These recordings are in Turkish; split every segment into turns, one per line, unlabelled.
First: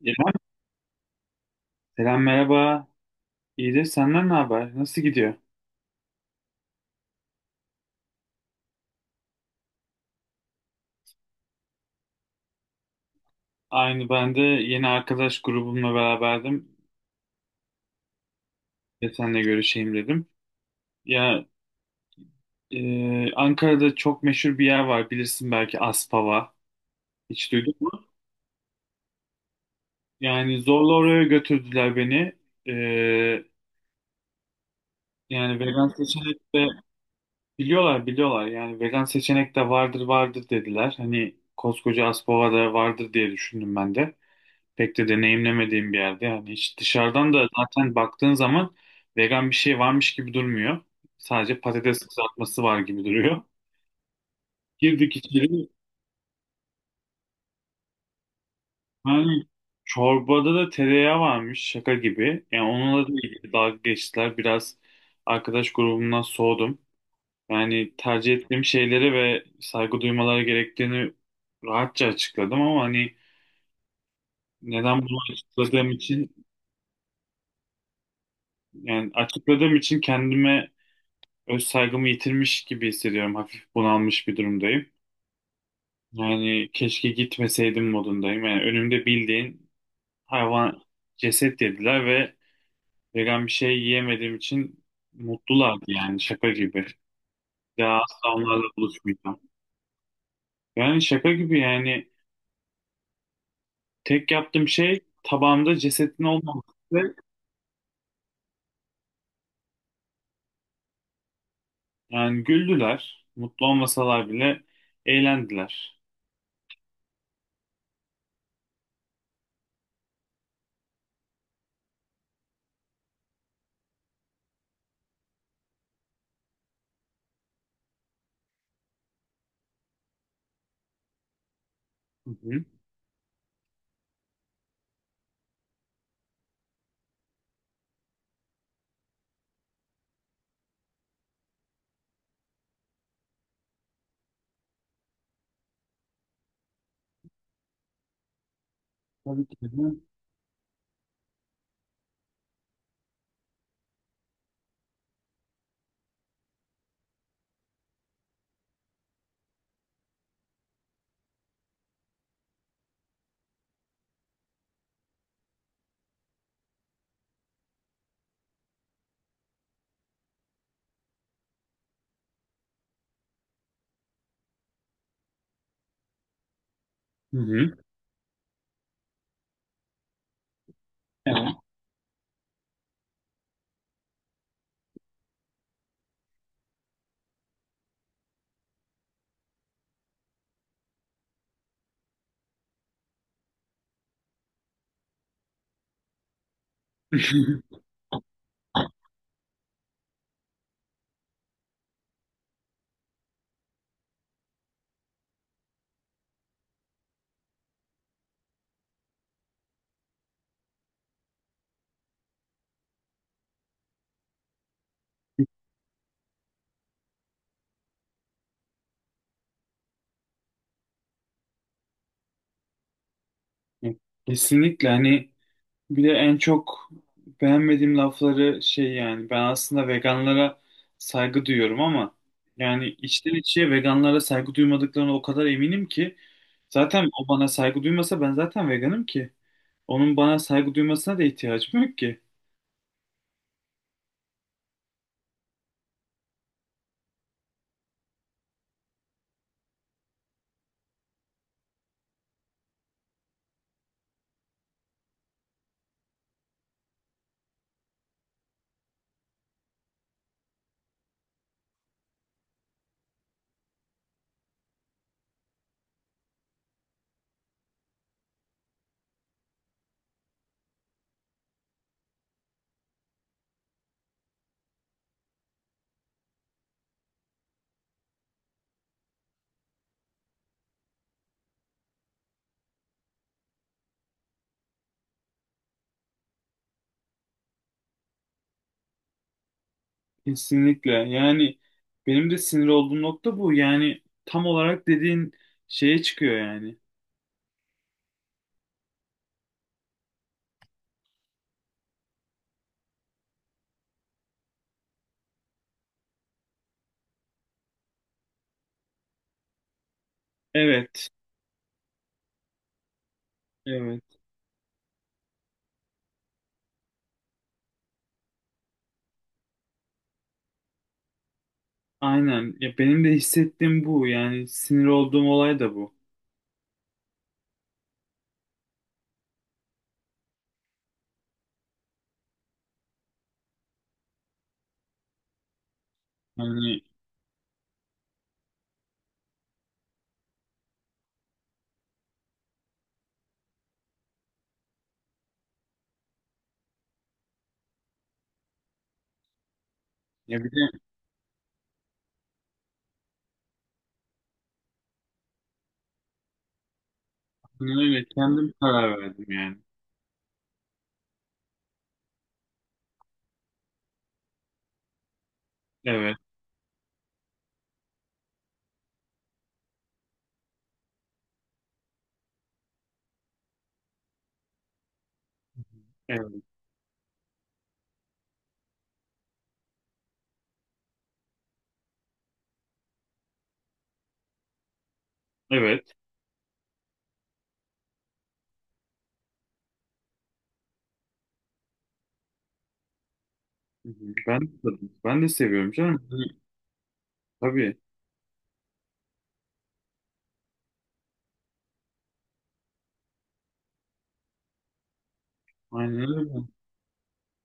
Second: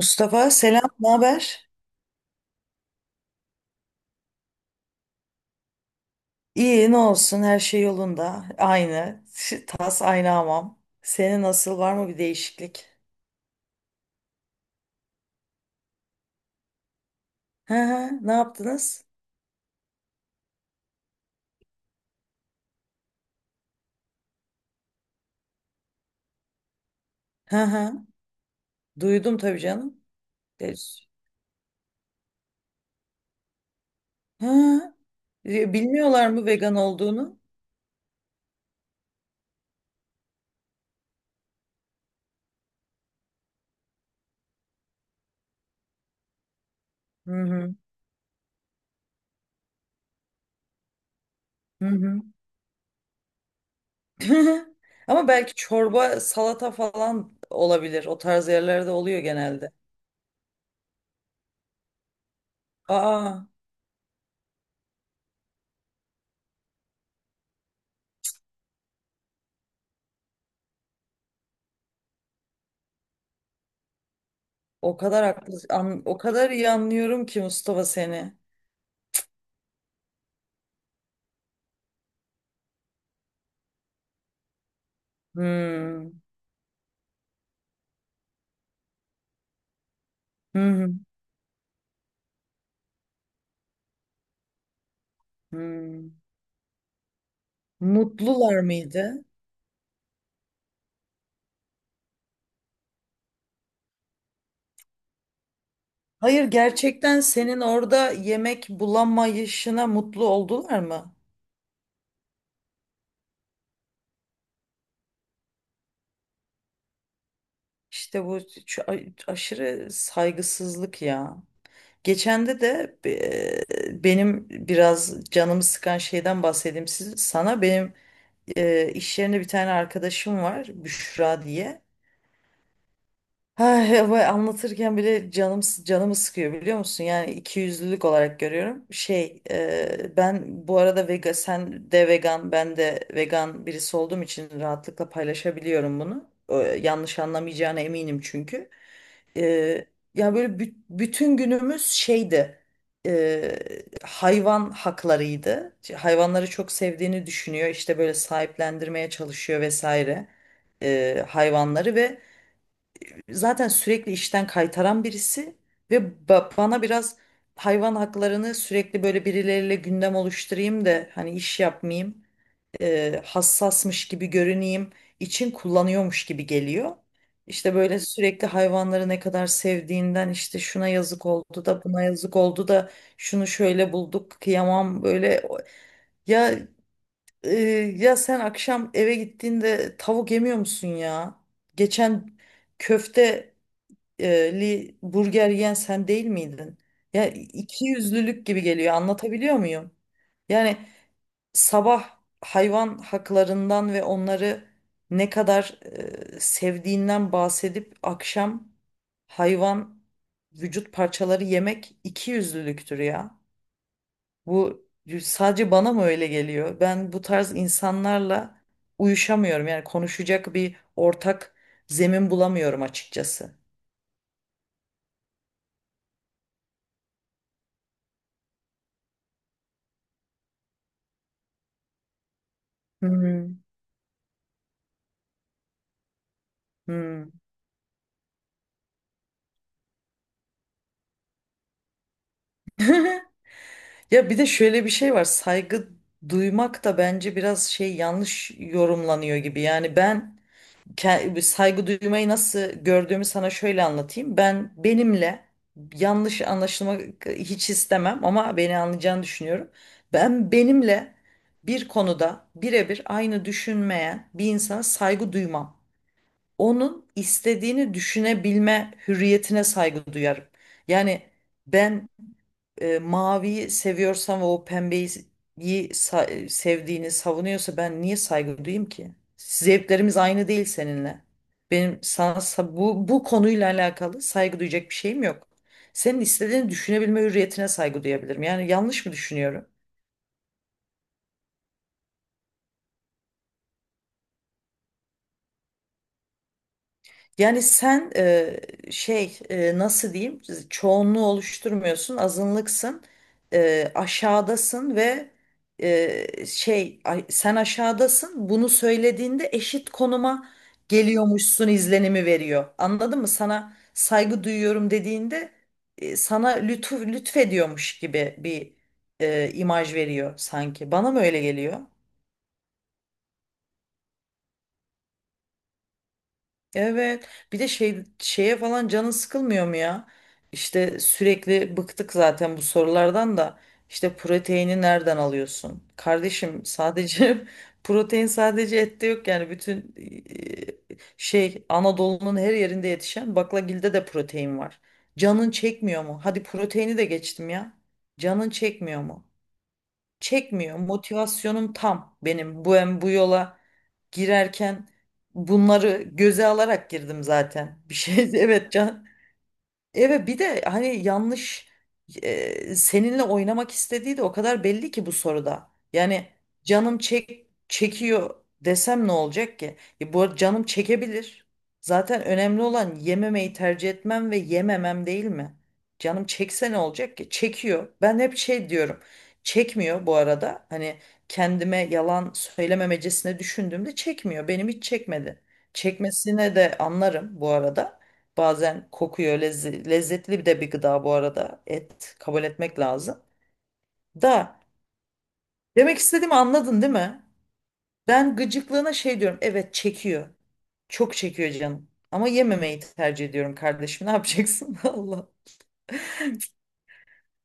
İrem,
selam, ne haber?
selam merhaba. İyidir, senden ne haber? Nasıl gidiyor?
İyi, ne olsun, her şey yolunda. Aynı. Tas aynı hamam. Senin nasıl, var mı bir değişiklik?
Aynı ben de yeni arkadaş grubumla beraberdim
Hı hı, ne yaptınız?
ve seninle görüşeyim dedim. Ya, Ankara'da çok meşhur bir yer var bilirsin belki Aspava. Hiç
Hı
duydun mu?
hı, duydum tabii canım.
Yani
E,
zorla
s-
oraya götürdüler beni. E,
Hı.
yani vegan
Bilmiyorlar
seçenek
mı
de
vegan olduğunu?
biliyorlar biliyorlar. Yani vegan seçenek de vardır vardır dediler. Hani koskoca Aspava'da vardır diye düşündüm ben de. Pek de deneyimlemediğim bir yerde yani hiç dışarıdan
Hı
da
hı,
zaten baktığın zaman vegan bir şey varmış gibi durmuyor. Sadece
hı
patates
hı.
kızartması var gibi duruyor. Girdik
Ama belki
içeri
çorba, salata falan olabilir. O tarz yerlerde oluyor
yani
genelde.
çorbada da tereyağı varmış şaka gibi. Yani onunla da
Aa,
ilgili dalga geçtiler. Biraz arkadaş grubumdan soğudum. Yani tercih ettiğim şeylere ve saygı duymaları gerektiğini rahatça açıkladım ama hani
o
neden bunu
kadar haklı,
açıkladığım
o
için
kadar iyi anlıyorum ki Mustafa seni.
yani açıkladığım için kendime öz saygımı yitirmiş gibi hissediyorum. Hafif bunalmış bir durumdayım.
Hmm.
Yani keşke gitmeseydim modundayım. Yani önümde bildiğin
Hı
hayvan
hı.
ceset dediler ve vegan bir şey yiyemediğim için mutlulardı
Hmm.
yani şaka gibi. Daha asla
Mutlular
onlarla
mıydı?
buluşmayacağım. Yani şaka gibi yani tek yaptığım şey tabağımda cesetin
Hayır,
olmaması.
gerçekten senin orada yemek bulamayışına mutlu oldular mı?
Yani güldüler. Mutlu olmasalar bile eğlendiler.
İşte bu aşırı saygısızlık ya. Geçende de benim biraz canımı sıkan şeyden bahsedeyim sana. Benim iş yerinde bir tane arkadaşım var, Büşra diye.
Hı hı.
Ay, bu anlatırken bile canım canımı sıkıyor biliyor musun? Yani ikiyüzlülük olarak görüyorum. Ben bu arada vegan, sen de vegan, ben de vegan birisi olduğum için rahatlıkla paylaşabiliyorum bunu. Yanlış anlamayacağına eminim çünkü. E,
Tabii ki de.
Ya böyle bütün günümüz şeydi. e, Hayvan haklarıydı. Hayvanları çok sevdiğini düşünüyor. İşte böyle sahiplendirmeye çalışıyor vesaire. Hayvanları ve zaten sürekli işten kaytaran birisi ve bana biraz hayvan haklarını sürekli böyle birileriyle gündem oluşturayım da hani iş yapmayayım, hassasmış gibi görüneyim için kullanıyormuş gibi geliyor.
Hı
İşte
hı.
böyle sürekli hayvanları ne kadar sevdiğinden işte şuna yazık
Evet.
oldu da buna yazık oldu da şunu şöyle bulduk kıyamam böyle ya, e, ya sen akşam eve gittiğinde tavuk yemiyor musun ya? Geçen köfte li burger yiyen sen değil miydin? Ya iki yüzlülük gibi geliyor. Anlatabiliyor muyum? Yani sabah hayvan haklarından ve onları ne kadar sevdiğinden bahsedip akşam hayvan vücut parçaları yemek iki yüzlülüktür ya. Bu sadece bana mı öyle geliyor? Ben bu tarz insanlarla uyuşamıyorum. Yani konuşacak bir ortak zemin bulamıyorum açıkçası.
Ya, kesinlikle hani bir de en çok beğenmediğim lafları şey yani ben aslında veganlara saygı duyuyorum ama yani içten
Hmm.
içe veganlara saygı duymadıklarına o kadar eminim ki zaten o
Hmm.
bana saygı duymasa ben zaten veganım ki onun bana saygı duymasına da ihtiyacım yok ki.
Ya bir de şöyle bir şey var. Saygı duymak da bence biraz yanlış yorumlanıyor gibi. Yani ben saygı duymayı nasıl gördüğümü sana şöyle anlatayım. Ben benimle yanlış anlaşılmak hiç istemem ama beni anlayacağını düşünüyorum. Ben benimle bir konuda birebir aynı düşünmeyen bir insana saygı duymam. Onun istediğini düşünebilme hürriyetine saygı duyarım. Yani ben maviyi seviyorsan ve o pembeyi sevdiğini savunuyorsa ben niye saygı duyayım ki? Zevklerimiz aynı değil seninle. Benim sana bu konuyla alakalı saygı duyacak bir şeyim yok. Senin istediğini düşünebilme hürriyetine saygı duyabilirim. Yani yanlış mı düşünüyorum?
Kesinlikle yani benim de sinir olduğum nokta bu yani tam olarak dediğin şeye çıkıyor yani.
Yani sen, nasıl diyeyim, çoğunluğu oluşturmuyorsun, azınlıksın, aşağıdasın. Ve sen aşağıdasın bunu söylediğinde eşit konuma
Evet,
geliyormuşsun izlenimi veriyor, anladın mı? Sana
evet.
saygı duyuyorum dediğinde sana lütfediyormuş gibi bir imaj veriyor sanki, bana mı öyle geliyor?
Aynen. Ya benim de hissettiğim bu. Yani sinir olduğum olay da bu.
Evet. Bir de şeye falan canın sıkılmıyor mu ya? İşte sürekli bıktık zaten bu sorulardan da. İşte proteini nereden alıyorsun? Kardeşim,
Hani
sadece protein sadece ette yok yani bütün Anadolu'nun her yerinde yetişen baklagilde de protein var. Canın çekmiyor mu? Hadi proteini de geçtim ya. Canın çekmiyor mu?
ya bir de
Çekmiyor. Motivasyonum tam benim. Bu hem bu yola girerken bunları göze alarak girdim
aynen
zaten. Bir
öyle
şey.
kendim
Evet,
karar verdim yani.
evet, bir de hani yanlış seninle oynamak istediği de o kadar belli ki bu soruda.
Evet.
Yani canım çekiyor desem ne olacak ki? Bu arada canım çekebilir. Zaten önemli olan yememeyi tercih etmem ve yememem değil mi? Canım
Evet.
çekse ne olacak ki? Çekiyor. Ben hep şey diyorum. Çekmiyor bu arada. Hani kendime yalan söylememecesine düşündüğümde çekmiyor. Benim hiç çekmedi.
Evet.
Çekmesine de anlarım bu arada. Bazen kokuyor. Lezzetli bir de bir gıda bu arada. Et, kabul etmek lazım.
Hı hı. Ben de
Da
tadım. Ben de seviyorum
Demek
canım. Hani,
istediğimi anladın değil mi?
tabii.
Ben gıcıklığına şey diyorum. Evet çekiyor. Çok çekiyor canım. Ama yememeyi tercih ediyorum kardeşim. Ne yapacaksın? Allah.
Aynen öyle.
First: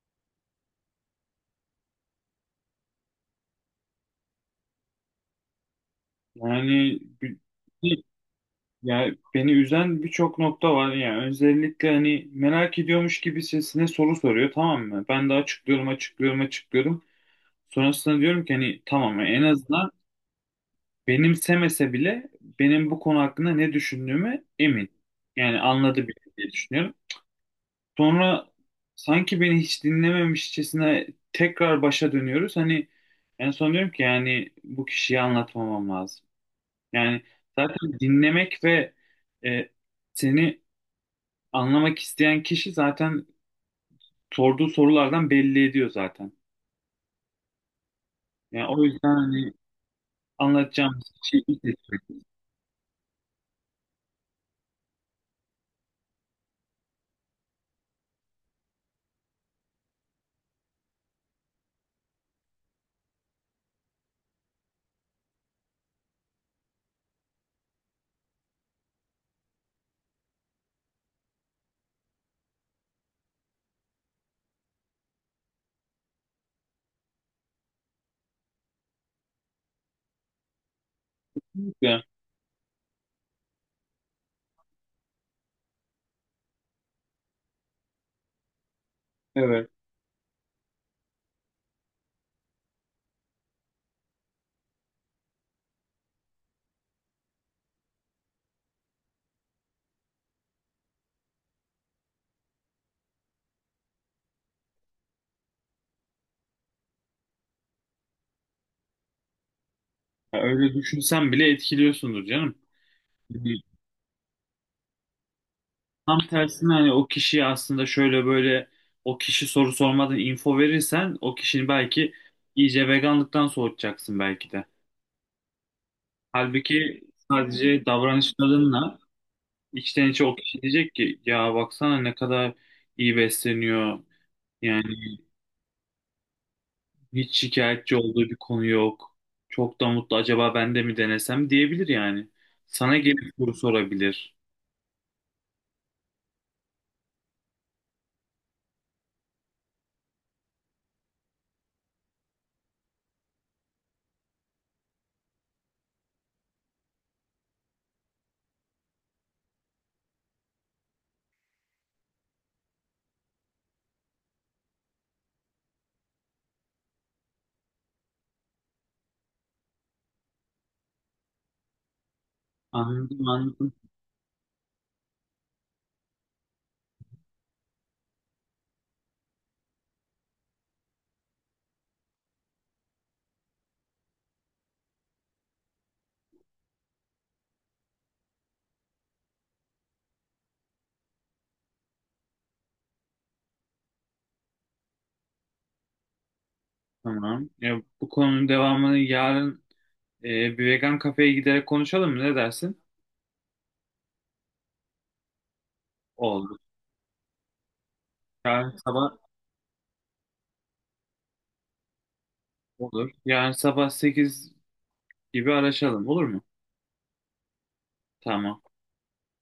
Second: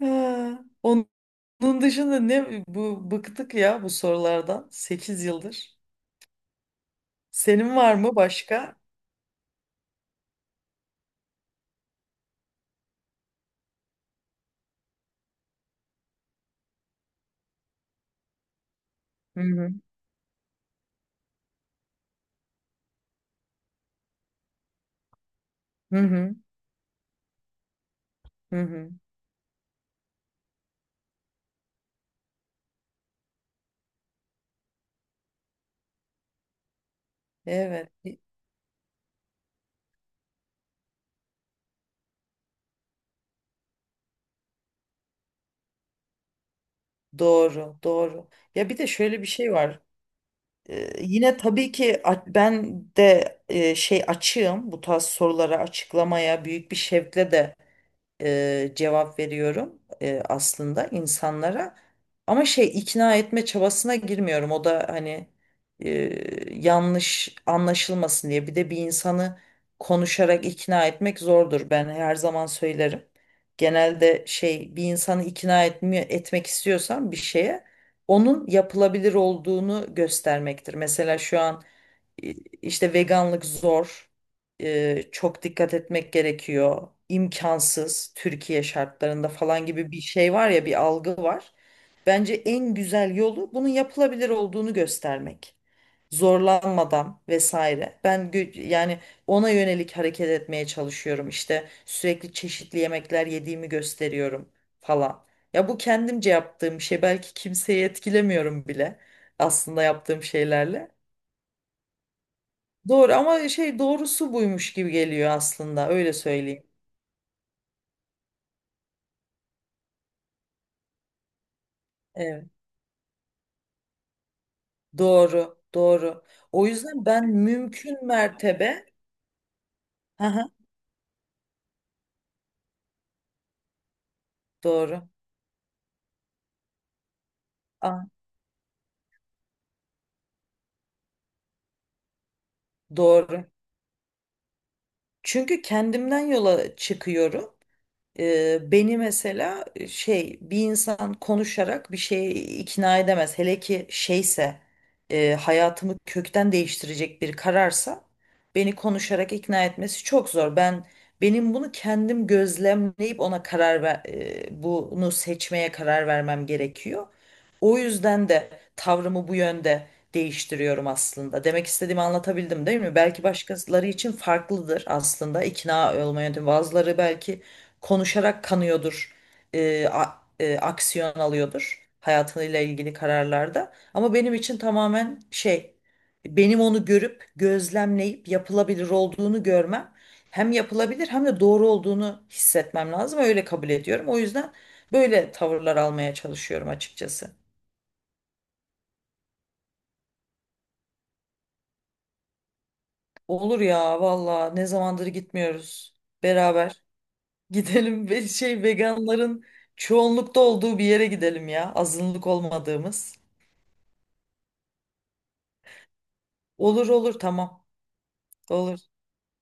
Ha, onun dışında ne bu, bıktık ya bu sorulardan. 8 yıldır.
Yani
Senin var
bir-
mı başka?
ya beni üzen birçok nokta var. Yani özellikle hani merak ediyormuş gibi sesine soru soruyor tamam mı? Ben de açıklıyorum. Sonrasında diyorum ki hani tamam
Hı
en
hı.
azından benimsemese bile benim bu konu hakkında ne düşündüğümü emin. Yani
Hı
anladı bile
hı.
diye düşünüyorum. Sonra
Hı hı.
sanki beni hiç dinlememişçesine tekrar başa dönüyoruz. Hani en son diyorum ki yani bu kişiyi anlatmamam lazım. Yani
Evet.
zaten dinlemek ve e, seni anlamak isteyen kişi zaten sorduğu sorulardan belli ediyor zaten.
Doğru, doğru.
Yani
Ya bir
o
de
yüzden
şöyle bir
hani
şey var.
anlatacağım
Yine
şey ilk
tabii ki
ettik
ben de açığım bu tarz sorulara, açıklamaya büyük bir şevkle de cevap veriyorum aslında insanlara. Ama ikna etme çabasına girmiyorum. O da hani e, yanlış anlaşılmasın diye. Bir de bir insanı konuşarak ikna etmek zordur. Ben her zaman söylerim. Genelde bir insanı ikna etmek istiyorsan bir şeye, onun yapılabilir olduğunu göstermektir. Mesela şu an
de
işte veganlık zor. Çok dikkat etmek gerekiyor. İmkansız Türkiye şartlarında falan
evet.
gibi bir şey var ya, bir algı var. Bence en güzel yolu, bunun yapılabilir olduğunu göstermek. Zorlanmadan vesaire. Ben yani ona yönelik hareket etmeye çalışıyorum. İşte sürekli çeşitli yemekler yediğimi gösteriyorum falan. Ya bu kendimce yaptığım bir şey. Belki kimseyi etkilemiyorum bile aslında yaptığım
Ya öyle
şeylerle.
düşünsen bile etkiliyorsundur canım.
Doğru ama
Hani
doğrusu buymuş gibi geliyor aslında, öyle
tam
söyleyeyim.
tersine hani o kişiye aslında şöyle böyle o kişi soru sormadan info verirsen o kişinin belki
Evet.
iyice veganlıktan soğutacaksın belki de.
Doğru, doğru. O
Halbuki
yüzden ben
sadece
mümkün mertebe,
davranışlarınla içten içe o
aha,
kişi diyecek ki ya baksana ne kadar iyi besleniyor. Yani
doğru,
hiç şikayetçi
ah,
olduğu bir konu yok. Çok da mutlu acaba ben de mi denesem diyebilir yani. Sana gelip
doğru.
soru sorabilir.
Çünkü kendimden yola çıkıyorum. Beni mesela bir insan konuşarak bir şeye ikna edemez. Hele ki şeyse, hayatımı kökten değiştirecek bir kararsa beni konuşarak ikna etmesi çok zor. Ben benim bunu kendim gözlemleyip ona karar bunu seçmeye karar vermem gerekiyor. O yüzden de tavrımı bu yönde değiştiriyorum aslında. Demek istediğimi anlatabildim değil mi? Belki
Anladım anladım.
başkaları için farklıdır aslında ikna olma yöntemi. Bazıları belki konuşarak kanıyordur, aksiyon alıyordur hayatıyla ilgili kararlarda. Ama benim için tamamen benim onu görüp gözlemleyip yapılabilir olduğunu görmem, hem yapılabilir hem de doğru olduğunu hissetmem lazım. Öyle kabul ediyorum. O yüzden böyle tavırlar almaya çalışıyorum açıkçası.
Tamam. Ya, bu konunun devamını yarın bir vegan kafeye giderek konuşalım mı? Ne dersin?
Olur ya valla, ne zamandır gitmiyoruz
Olur.
beraber. Gidelim ve
Yarın sabah
veganların çoğunlukta olduğu bir yere gidelim ya. Azınlık
olur.
olmadığımız.
Yarın sabah 8 gibi araşalım. Olur mu?
Olur olur, tamam.
Tamam.
Olur.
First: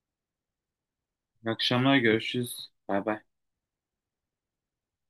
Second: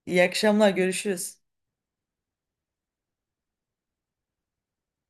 İyi akşamlar, görüşürüz.
İyi akşamlar görüşürüz. Bay bay.